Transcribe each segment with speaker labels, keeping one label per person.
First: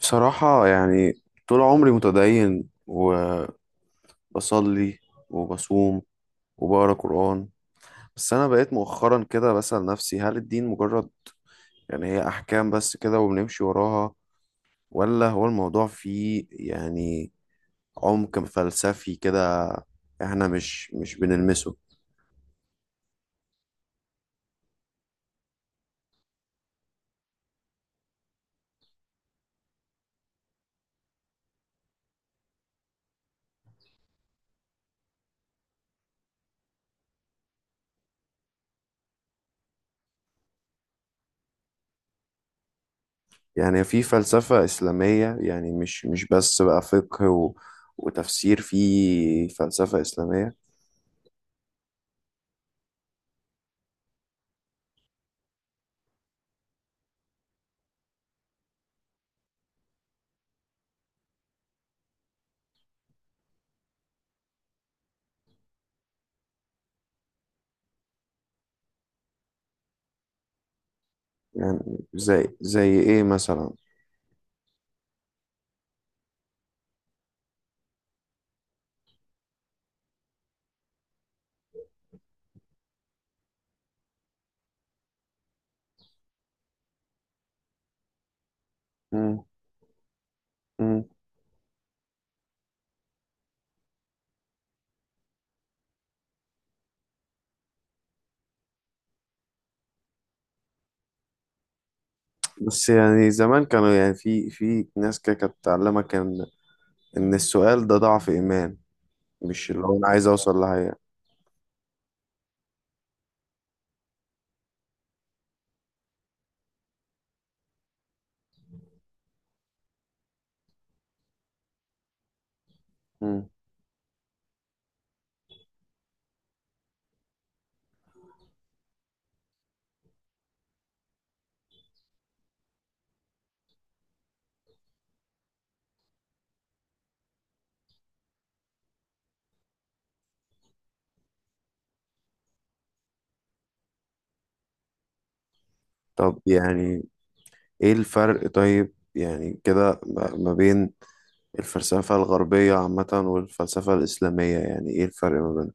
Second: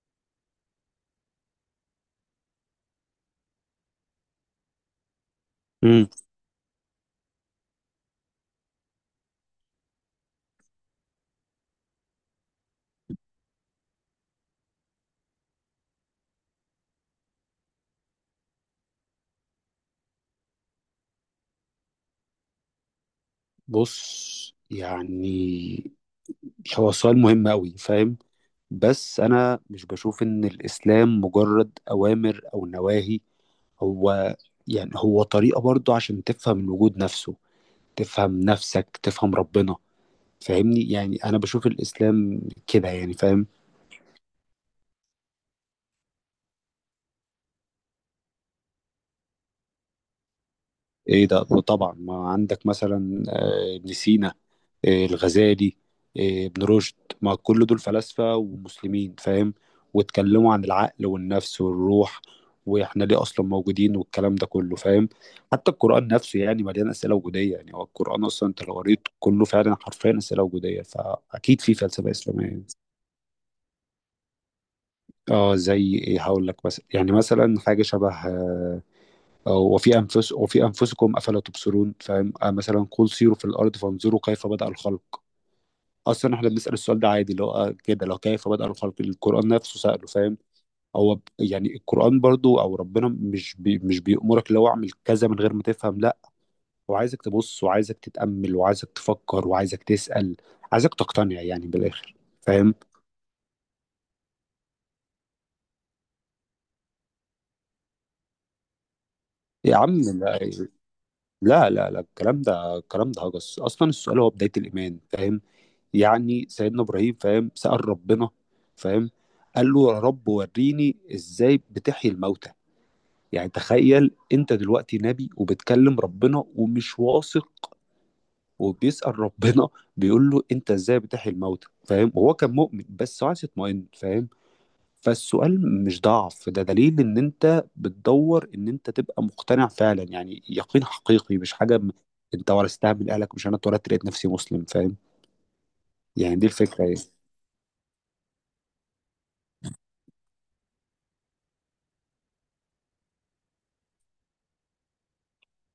Speaker 1: بصراحة يعني طول عمري متدين وبصلي وبصوم
Speaker 2: امم
Speaker 1: وبقرا قرآن. بس أنا بقيت مؤخرا كده بسأل نفسي، هل الدين مجرد يعني هي أحكام بس كده وبنمشي وراها، ولا هو الموضوع فيه يعني عمق فلسفي كده إحنا مش بنلمسه؟
Speaker 2: بص، يعني هو سؤال مهم أوي، فاهم. بس أنا مش بشوف إن الإسلام مجرد أوامر أو نواهي. هو يعني هو طريقة برضو عشان تفهم الوجود نفسه، تفهم نفسك، تفهم ربنا. فاهمني؟ يعني أنا بشوف الإسلام كده، يعني فاهم.
Speaker 1: يعني في فلسفة إسلامية، يعني مش بس بقى فقه و وتفسير، في فلسفة إسلامية.
Speaker 2: إيه ده، وطبعا ما عندك مثلا ابن سينا، الغزالي، ابن رشد. ما كل دول فلاسفة ومسلمين، فاهم. واتكلموا عن العقل والنفس والروح، واحنا ليه اصلا موجودين والكلام ده كله، فاهم. حتى القرآن نفسه يعني مليان أسئلة وجودية. يعني هو القرآن اصلا انت لو قريت كله فعلا حرفيا أسئلة وجودية، فاكيد في
Speaker 1: يعني
Speaker 2: فلسفة
Speaker 1: زي
Speaker 2: إسلامية.
Speaker 1: زي إيه مثلا؟
Speaker 2: اه زي ايه؟ هقول لك مثلا، يعني مثلا حاجه شبه وفي انفس وفي انفسكم افلا تبصرون، فاهم. مثلا قل سيروا في الارض فانظروا كيف بدأ الخلق. اصلا احنا بنسال السؤال ده عادي، اللي هو كده، لو كيف بدأ الخلق، القران نفسه ساله، فاهم.
Speaker 1: مم.
Speaker 2: يعني القران برضو او ربنا، مش بيأمرك اللي هو اعمل كذا من غير ما تفهم، لا. هو عايزك تبص، وعايزك تتأمل، وعايزك تفكر، وعايزك تسأل. عايزك تقتنع يعني بالاخر، فاهم.
Speaker 1: بس يعني زمان كانوا يعني في ناس كده كانت تعلمك ان السؤال ده ضعف ايمان، مش
Speaker 2: يا
Speaker 1: اللي هو
Speaker 2: عم
Speaker 1: انا عايز
Speaker 2: لا،
Speaker 1: اوصل لحاجه.
Speaker 2: لا لا، لا الكلام ده الكلام ده هجس. اصلا السؤال هو بداية الإيمان، فاهم. يعني سيدنا ابراهيم، فاهم، سأل ربنا، فاهم، قال له يا رب وريني ازاي بتحيي الموتى.
Speaker 1: مم.
Speaker 2: يعني تخيل انت دلوقتي نبي وبتكلم ربنا ومش واثق، وبيسأل ربنا، بيقول له انت ازاي بتحيي الموتى، فاهم. وهو كان مؤمن بس عايز يطمئن، فاهم. فالسؤال مش ضعف، ده دليل ان انت بتدور ان انت تبقى مقتنع فعلا، يعني يقين حقيقي، مش حاجة انت ورثتها من اهلك. مش انا اتولدت لقيت نفسي مسلم، فاهم. يعني
Speaker 1: طب
Speaker 2: دي الفكرة، يعني
Speaker 1: يعني ايه الفرق؟ طيب يعني كده ما بين الفلسفه الغربيه عامه والفلسفه الاسلاميه، يعني ايه الفرق ما بينهم؟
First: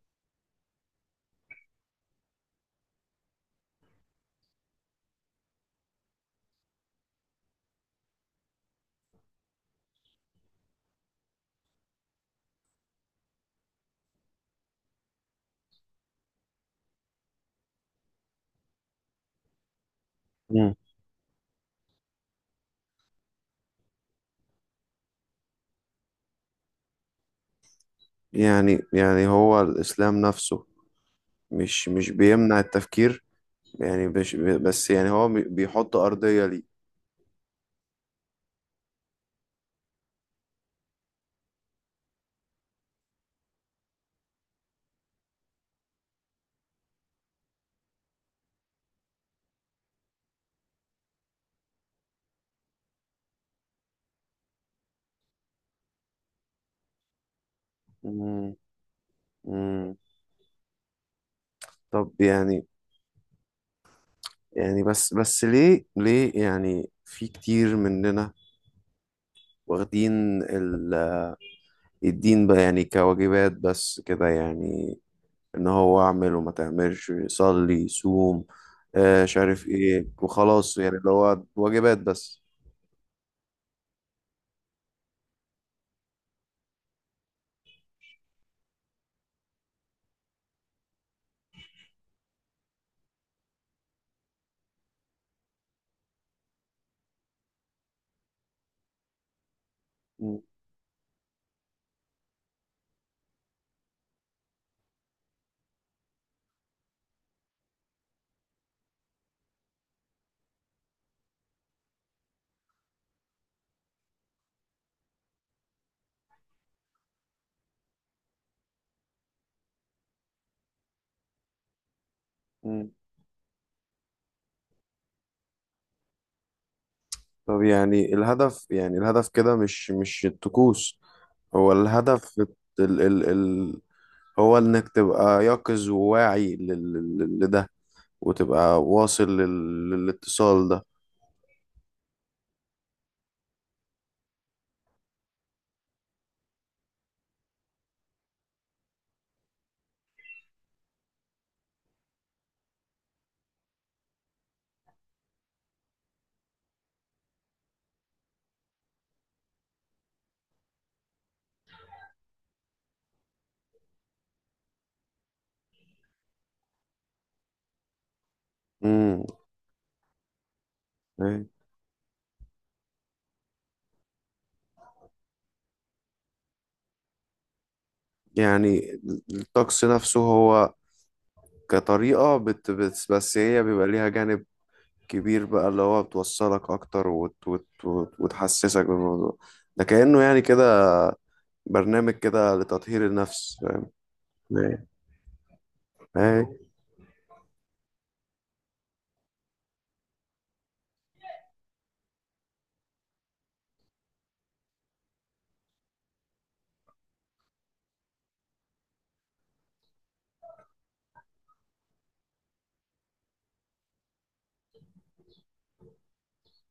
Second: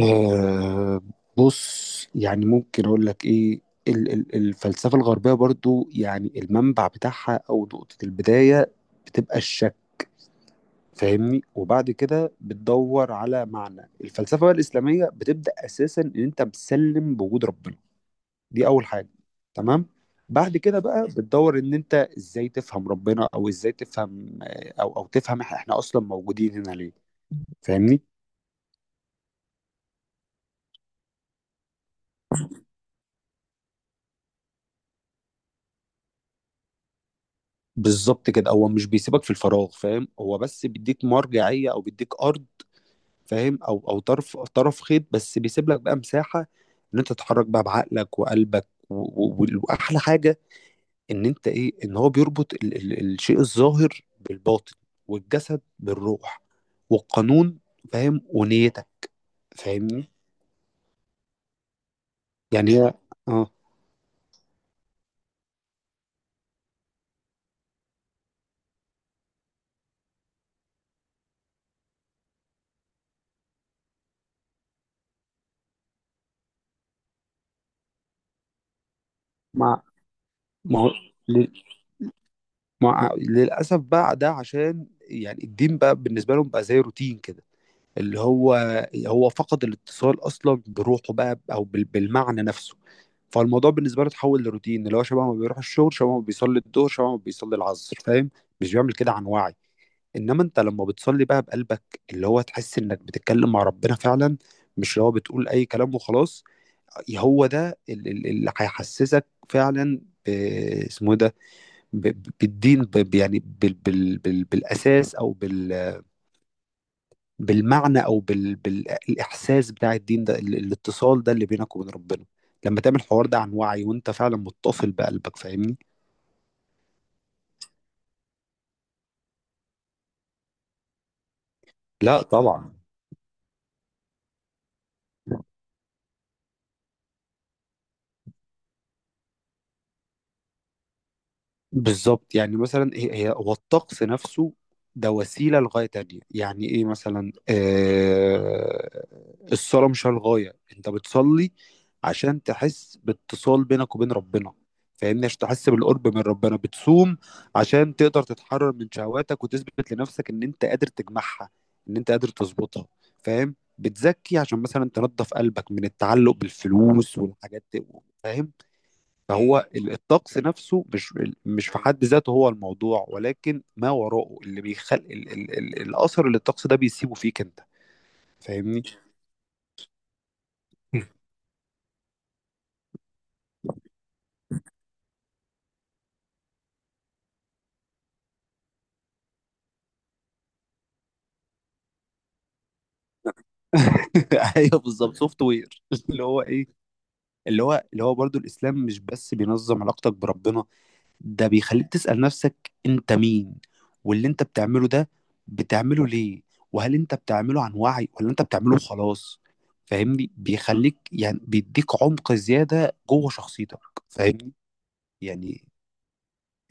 Speaker 2: آه بص، يعني ممكن اقول لك ايه. الفلسفة الغربية برضو يعني المنبع بتاعها او نقطة البداية بتبقى الشك، فاهمني. وبعد كده بتدور على معنى. الفلسفة بقى الإسلامية بتبدأ اساسا ان انت بتسلم بوجود ربنا. دي اول حاجة، تمام. بعد
Speaker 1: مم.
Speaker 2: كده بقى بتدور ان انت ازاي تفهم ربنا، او ازاي تفهم او تفهم احنا اصلا موجودين هنا ليه، فاهمني.
Speaker 1: يعني هو الاسلام نفسه مش بيمنع التفكير، يعني مش بس، يعني هو بيحط ارضيه ليه.
Speaker 2: بالظبط كده، هو مش بيسيبك في الفراغ، فاهم. هو بس بيديك مرجعية او بيديك ارض، فاهم. او طرف خيط، بس بيسيب لك بقى مساحة ان انت تتحرك بقى بعقلك وقلبك و واحلى حاجة ان انت ايه، ان هو بيربط ال الشيء الظاهر بالباطن، والجسد بالروح، والقانون، فاهم،
Speaker 1: مم.
Speaker 2: ونيتك،
Speaker 1: مم.
Speaker 2: فاهمني.
Speaker 1: طب يعني
Speaker 2: يعني هي اه
Speaker 1: يعني بس ليه يعني في كتير مننا واخدين الدين بقى يعني كواجبات بس كده، يعني ان هو اعمل وما تعملش، صلي صوم، آه مش عارف
Speaker 2: مع،
Speaker 1: ايه وخلاص،
Speaker 2: ما هو
Speaker 1: يعني اللي هو
Speaker 2: لل-
Speaker 1: واجبات بس.
Speaker 2: مع للاسف بقى ده، عشان يعني الدين بقى بالنسبة لهم بقى زي روتين كده. اللي هو هو فقد الاتصال اصلا بروحه بقى، او بالمعنى نفسه. فالموضوع بالنسبه له اتحول لروتين، اللي هو شبه ما بيروح الشغل، شبه ما بيصلي الظهر، شبه ما بيصلي العصر، فاهم. مش بيعمل كده عن وعي.
Speaker 1: م-
Speaker 2: انما انت لما بتصلي بقى بقلبك، اللي هو تحس انك بتتكلم مع ربنا فعلا. مش اللي هو بتقول اي كلام وخلاص. هو ده اللي هيحسسك فعلا، ب- اسمه إيه ده، بالدين، يعني بالاساس، او بالمعنى، او بالاحساس بتاع الدين ده، الاتصال ده اللي بينك وبين ربنا لما
Speaker 1: م.
Speaker 2: تعمل الحوار ده عن وعي، وانت فعلا متصل بقلبك، فاهمني.
Speaker 1: طب يعني الهدف، يعني الهدف كده مش الطقوس، هو
Speaker 2: لا
Speaker 1: الهدف
Speaker 2: طبعا.
Speaker 1: ال ال ال هو انك تبقى يقظ وواعي لده، وتبقى واصل للاتصال ده.
Speaker 2: بالظبط. يعني مثلا هي هو الطقس نفسه ده وسيلة لغاية تانية. يعني ايه مثلا، الصلاة مش هي الغاية. انت بتصلي عشان تحس باتصال بينك وبين ربنا، فاهمني. عشان تحس بالقرب من ربنا، بتصوم عشان تقدر تتحرر من شهواتك، وتثبت لنفسك ان انت قادر تجمعها، ان انت قادر تظبطها، فاهم. بتزكي عشان مثلا تنضف قلبك من التعلق بالفلوس والحاجات دي، فاهم.
Speaker 1: امم.
Speaker 2: فهو الطقس نفسه مش، مش في حد ذاته هو الموضوع، ولكن ما وراءه اللي بيخلق ال الاثر اللي الطقس ده بيسيبه فيك انت، فاهمني.
Speaker 1: يعني الطقس نفسه هو كطريقة بت بت بس هي بيبقى ليها جانب كبير بقى، اللي هو بتوصلك أكتر وت وت وت وتحسسك بالموضوع ده، كأنه يعني كده برنامج كده لتطهير النفس، فاهم؟
Speaker 2: ايوه،
Speaker 1: ايه.
Speaker 2: بالظبط، سوفت وير. اللي هو
Speaker 1: إيه.
Speaker 2: ايه، اللي هو برضو الاسلام مش بس بينظم علاقتك بربنا. ده بيخليك تسأل نفسك انت مين، واللي انت بتعمله ده بتعمله ليه، وهل انت بتعمله عن وعي ولا انت بتعمله خلاص، فاهمني. بيخليك يعني بيديك عمق زيادة جوه شخصيتك، فاهمني. يعني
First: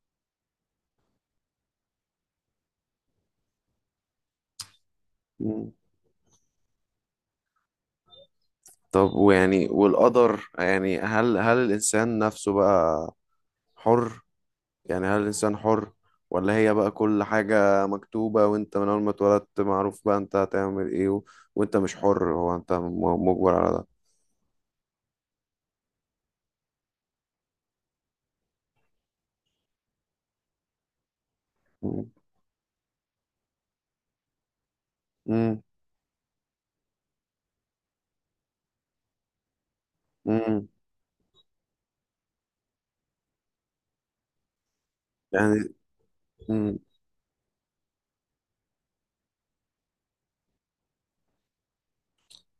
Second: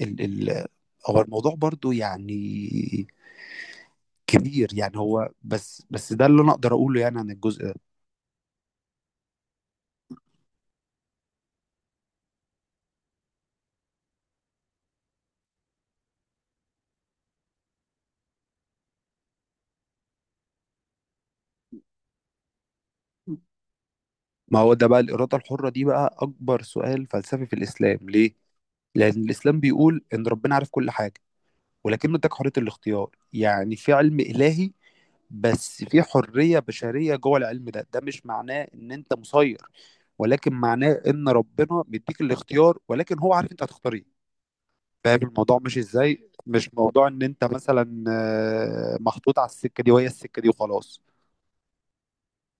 Speaker 2: ال ال هو الموضوع برضو يعني كبير، يعني هو
Speaker 1: مم.
Speaker 2: بس ده اللي انا اقدر اقوله يعني عن الجزء ده.
Speaker 1: طب ويعني والقدر، يعني هل الإنسان نفسه بقى حر؟ يعني هل الإنسان حر؟ ولا هي بقى كل حاجة مكتوبة، وأنت من أول ما اتولدت معروف بقى أنت هتعمل إيه وأنت مش حر، هو أنت مجبر على ده.
Speaker 2: ما هو ده بقى الاراده الحره دي بقى اكبر سؤال فلسفي في الاسلام. ليه؟ لان الاسلام بيقول ان ربنا عارف كل حاجه،
Speaker 1: مم.
Speaker 2: ولكنه اداك حريه الاختيار. يعني في علم الهي،
Speaker 1: مم.
Speaker 2: بس في حريه بشريه جوه العلم ده. ده مش معناه ان انت مسير، ولكن
Speaker 1: مم.
Speaker 2: معناه ان ربنا مديك الاختيار، ولكن هو عارف انت هتختار ايه، فاهم. الموضوع
Speaker 1: يعني
Speaker 2: مش ازاي، مش
Speaker 1: مم.
Speaker 2: موضوع ان انت مثلا محطوط على السكه دي وهي السكه دي وخلاص.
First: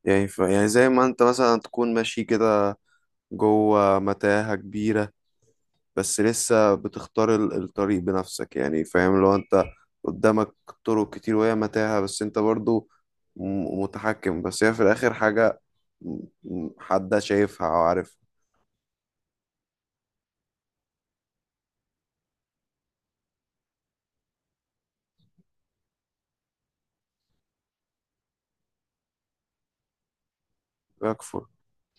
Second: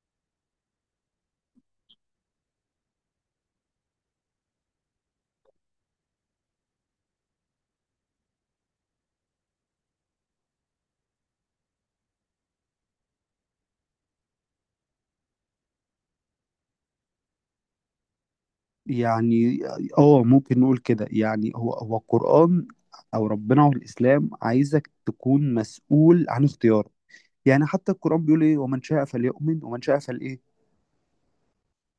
Speaker 1: يعني يعني زي ما أنت مثلا تكون ماشي كده جوه متاهة كبيرة، بس لسه بتختار الطريق بنفسك، يعني فاهم؟ لو أنت قدامك طرق كتير وهي متاهة، بس أنت برضو متحكم، بس هي في الآخر حاجة م- حد شايفها أو عارفها.
Speaker 2: يعني اه ممكن نقول كده. يعني هو القرآن او ربنا والاسلام عايزك تكون مسؤول عن اختيارك. يعني حتى القرآن بيقول ايه، ومن شاء فليؤمن ومن شاء فلإيه،
Speaker 1: يكفر.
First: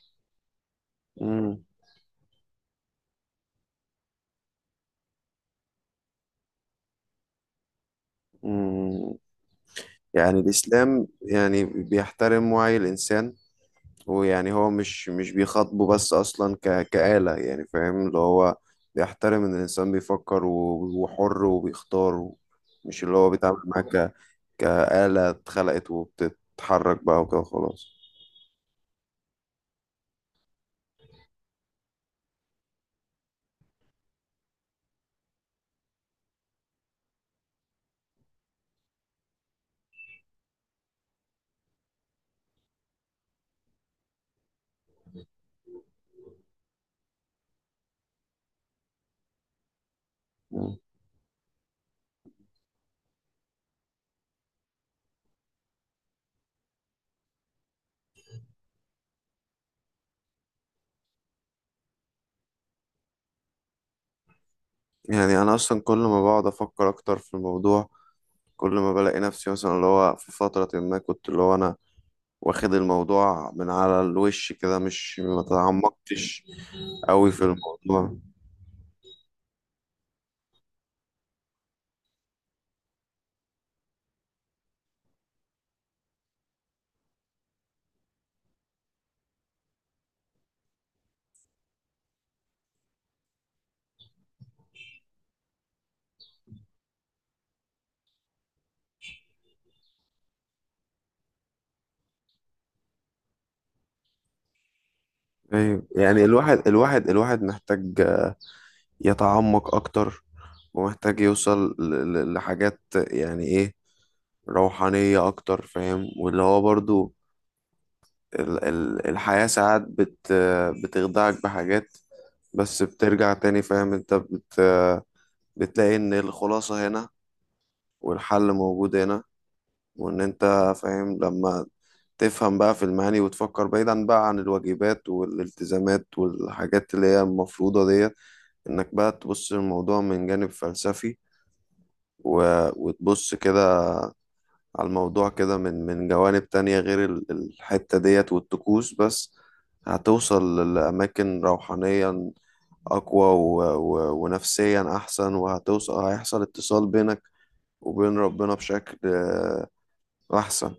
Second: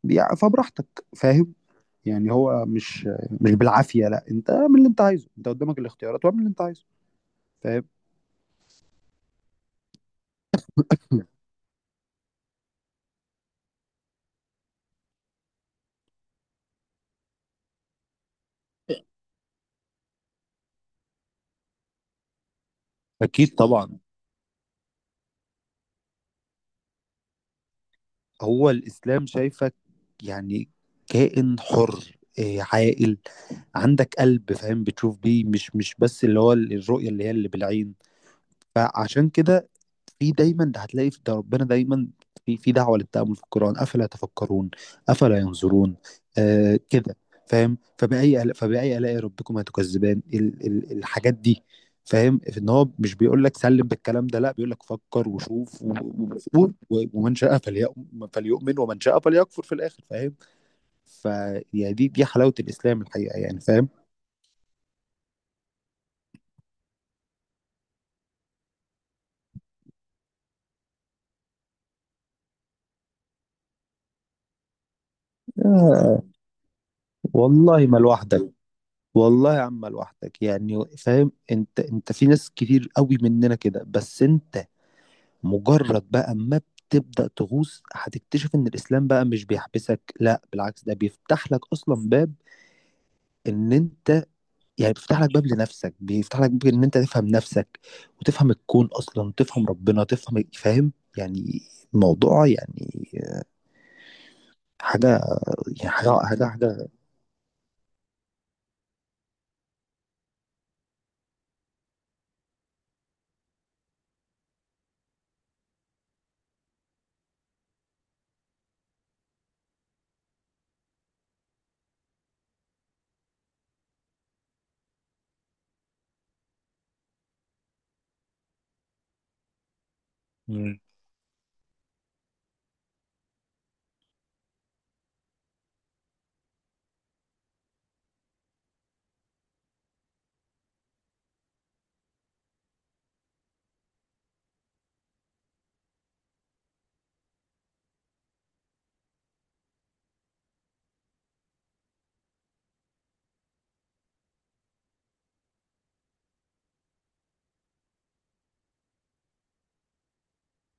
Speaker 2: فبراحتك، فاهم.
Speaker 1: مم.
Speaker 2: يعني هو مش، مش بالعافية، لا. انت اعمل اللي انت عايزه، انت قدامك الاختيارات، واعمل اللي انت عايزه، فاهم.
Speaker 1: مم. يعني الإسلام يعني بيحترم وعي الإنسان، ويعني هو مش بيخاطبه بس أصلا كآلة، يعني فاهم اللي هو بيحترم إن الإنسان بيفكر وحر وبيختار مش اللي هو
Speaker 2: أكيد
Speaker 1: بيتعامل معاه
Speaker 2: طبعا.
Speaker 1: كآلة اتخلقت وبتتحرك بقى وكده خلاص.
Speaker 2: هو الإسلام شايفك يعني كائن حر، إيه، عاقل، عندك قلب، فاهم. بتشوف بيه، مش مش بس اللي هو الرؤية اللي هي اللي بالعين. فعشان كده في دايما ده، هتلاقي في ده ربنا دايما، في دعوة للتأمل في القرآن، أفلا تفكرون، أفلا ينظرون، كده، فاهم. فبأي آلاء ربكما تكذبان، ال
Speaker 1: مم.
Speaker 2: ال الحاجات دي، فاهم. في ان هو مش بيقول لك سلم بالكلام ده، لا، بيقول لك فكر وشوف و ومن شاء فليؤمن، ومن شاء فليكفر في الآخر، فاهم. فدي دي دي حلاوة الإسلام الحقيقة، يعني فاهم.
Speaker 1: يعني أنا أصلا كل ما بقعد أفكر أكتر في الموضوع، كل ما بلاقي نفسي، مثلا اللي هو في فترة ما كنت، اللي هو أنا واخد الموضوع من على الوش كده، مش ما
Speaker 2: آه
Speaker 1: تعمقتش قوي في
Speaker 2: والله ما
Speaker 1: الموضوع.
Speaker 2: لوحدك. والله يا عم لوحدك، يعني فاهم. انت في ناس كتير قوي مننا كده. بس انت مجرد بقى ما بتبدأ تغوص، هتكتشف ان الاسلام بقى مش بيحبسك، لا بالعكس، ده بيفتح لك اصلا باب ان انت يعني، بيفتح لك باب لنفسك، بيفتح لك باب ان انت تفهم نفسك، وتفهم الكون اصلا، تفهم ربنا، تفهم، فاهم. يعني الموضوع، يعني حاجة،
Speaker 1: ايوه،
Speaker 2: يعني حاجة
Speaker 1: يعني
Speaker 2: حاجة
Speaker 1: الواحد
Speaker 2: حاجة.
Speaker 1: محتاج يتعمق اكتر، ومحتاج يوصل لحاجات يعني ايه، روحانية اكتر، فاهم؟ واللي هو برضو الحياة ساعات بتخدعك بحاجات، بس بترجع تاني، فاهم انت بتلاقي ان الخلاصة هنا، والحل موجود هنا، وان انت فاهم لما تفهم بقى في المعاني، وتفكر بعيدا بقى عن الواجبات والالتزامات والحاجات اللي هي المفروضة ديت، انك بقى تبص للموضوع من جانب فلسفي، وتبص كده على الموضوع كده من جوانب تانية غير الحتة ديت والطقوس بس، هتوصل لأماكن روحانيا أقوى ونفسيا أحسن، هيحصل اتصال بينك وبين ربنا بشكل أحسن.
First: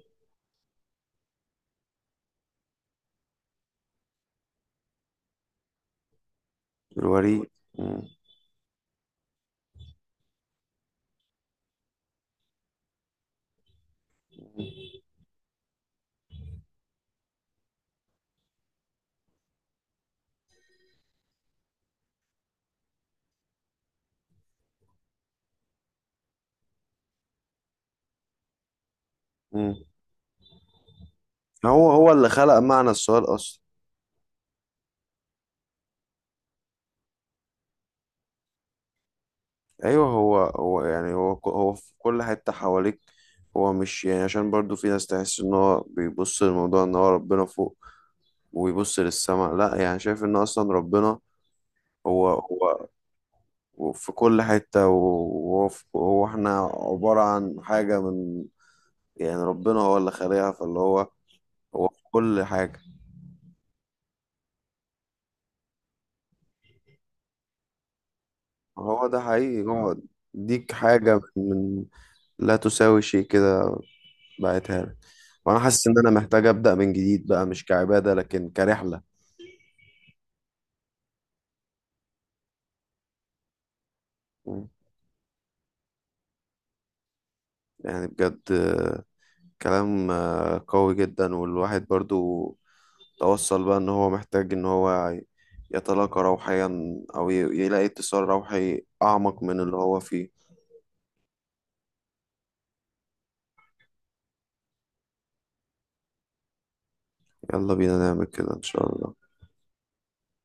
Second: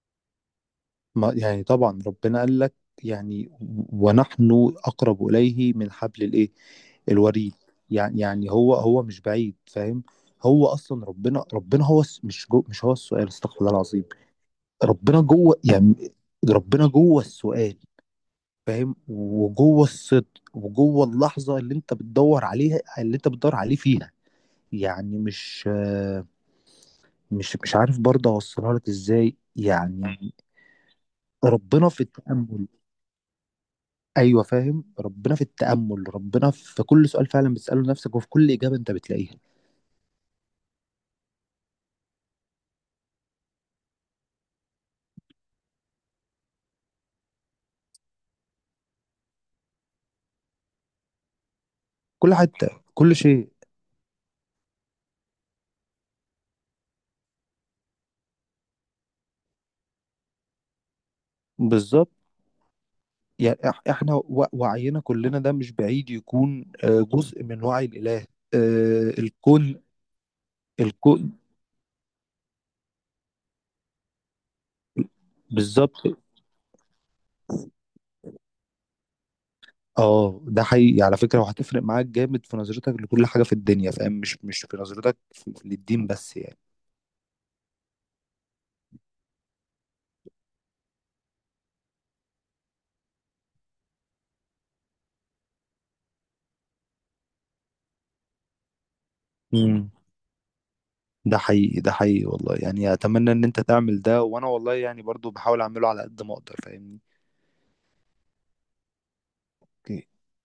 Speaker 2: ما يعني طبعا ربنا قال لك، يعني ونحن أقرب إليه من حبل الإيه،
Speaker 1: بالوريد.
Speaker 2: الوريد.
Speaker 1: مم.
Speaker 2: يعني يعني هو مش بعيد، فاهم. هو أصلا ربنا، مش جو مش هو السؤال، استغفر الله العظيم. ربنا جوه يعني، ربنا جوه السؤال، فاهم. وجوه الصدق وجوه اللحظة اللي أنت بتدور عليها اللي أنت بتدور عليه فيها. يعني مش مش مش عارف برضه أوصلها لك إزاي
Speaker 1: مم.
Speaker 2: يعني. ربنا
Speaker 1: هو
Speaker 2: في
Speaker 1: هو اللي خلق
Speaker 2: التأمل.
Speaker 1: معنى السؤال أصلا.
Speaker 2: ايوه فاهم، ربنا في التأمل، ربنا في كل سؤال فعلا بتسأله لنفسك، وفي كل إجابة انت بتلاقيها.
Speaker 1: ايوه، هو يعني هو في كل حته حواليك، هو مش يعني عشان برضو في ناس تحس ان هو بيبص للموضوع ان هو ربنا فوق ويبص للسماء، لا يعني شايف ان اصلا ربنا هو
Speaker 2: كل حتة،
Speaker 1: هو
Speaker 2: كل شيء.
Speaker 1: هو في كل حته، وهو هو احنا عباره عن حاجه من، يعني ربنا هو اللي خالقها، فاللي هو في
Speaker 2: بالظبط.
Speaker 1: كل حاجه.
Speaker 2: يعني احنا وعينا كلنا ده مش بعيد يكون جزء من وعي الإله،
Speaker 1: هو ده حقيقي،
Speaker 2: الكون.
Speaker 1: هو ديك حاجه
Speaker 2: الكون.
Speaker 1: من لا تساوي شيء كده، بعتها لك، وانا حاسس ان
Speaker 2: بالظبط.
Speaker 1: انا محتاج ابدا من جديد بقى مش كعباده لكن كرحله.
Speaker 2: اه ده حقيقي على فكرة، وهتفرق معاك جامد في نظرتك لكل حاجة في الدنيا، فاهم. مش مش
Speaker 1: مم.
Speaker 2: في نظرتك للدين بس، يعني.
Speaker 1: يعني بجد كلام قوي جدا، والواحد برضو توصل بقى ان هو محتاج ان هو يتلاقى روحيا، او يلاقي اتصال روحي اعمق من اللي
Speaker 2: امم
Speaker 1: هو فيه.
Speaker 2: ده حقيقي، ده حقيقي والله، يعني اتمنى ان انت تعمل ده، وانا والله يعني برضو بحاول اعمله على قد ما اقدر، فاهمني.
Speaker 1: يلا بينا نعمل كده ان شاء الله.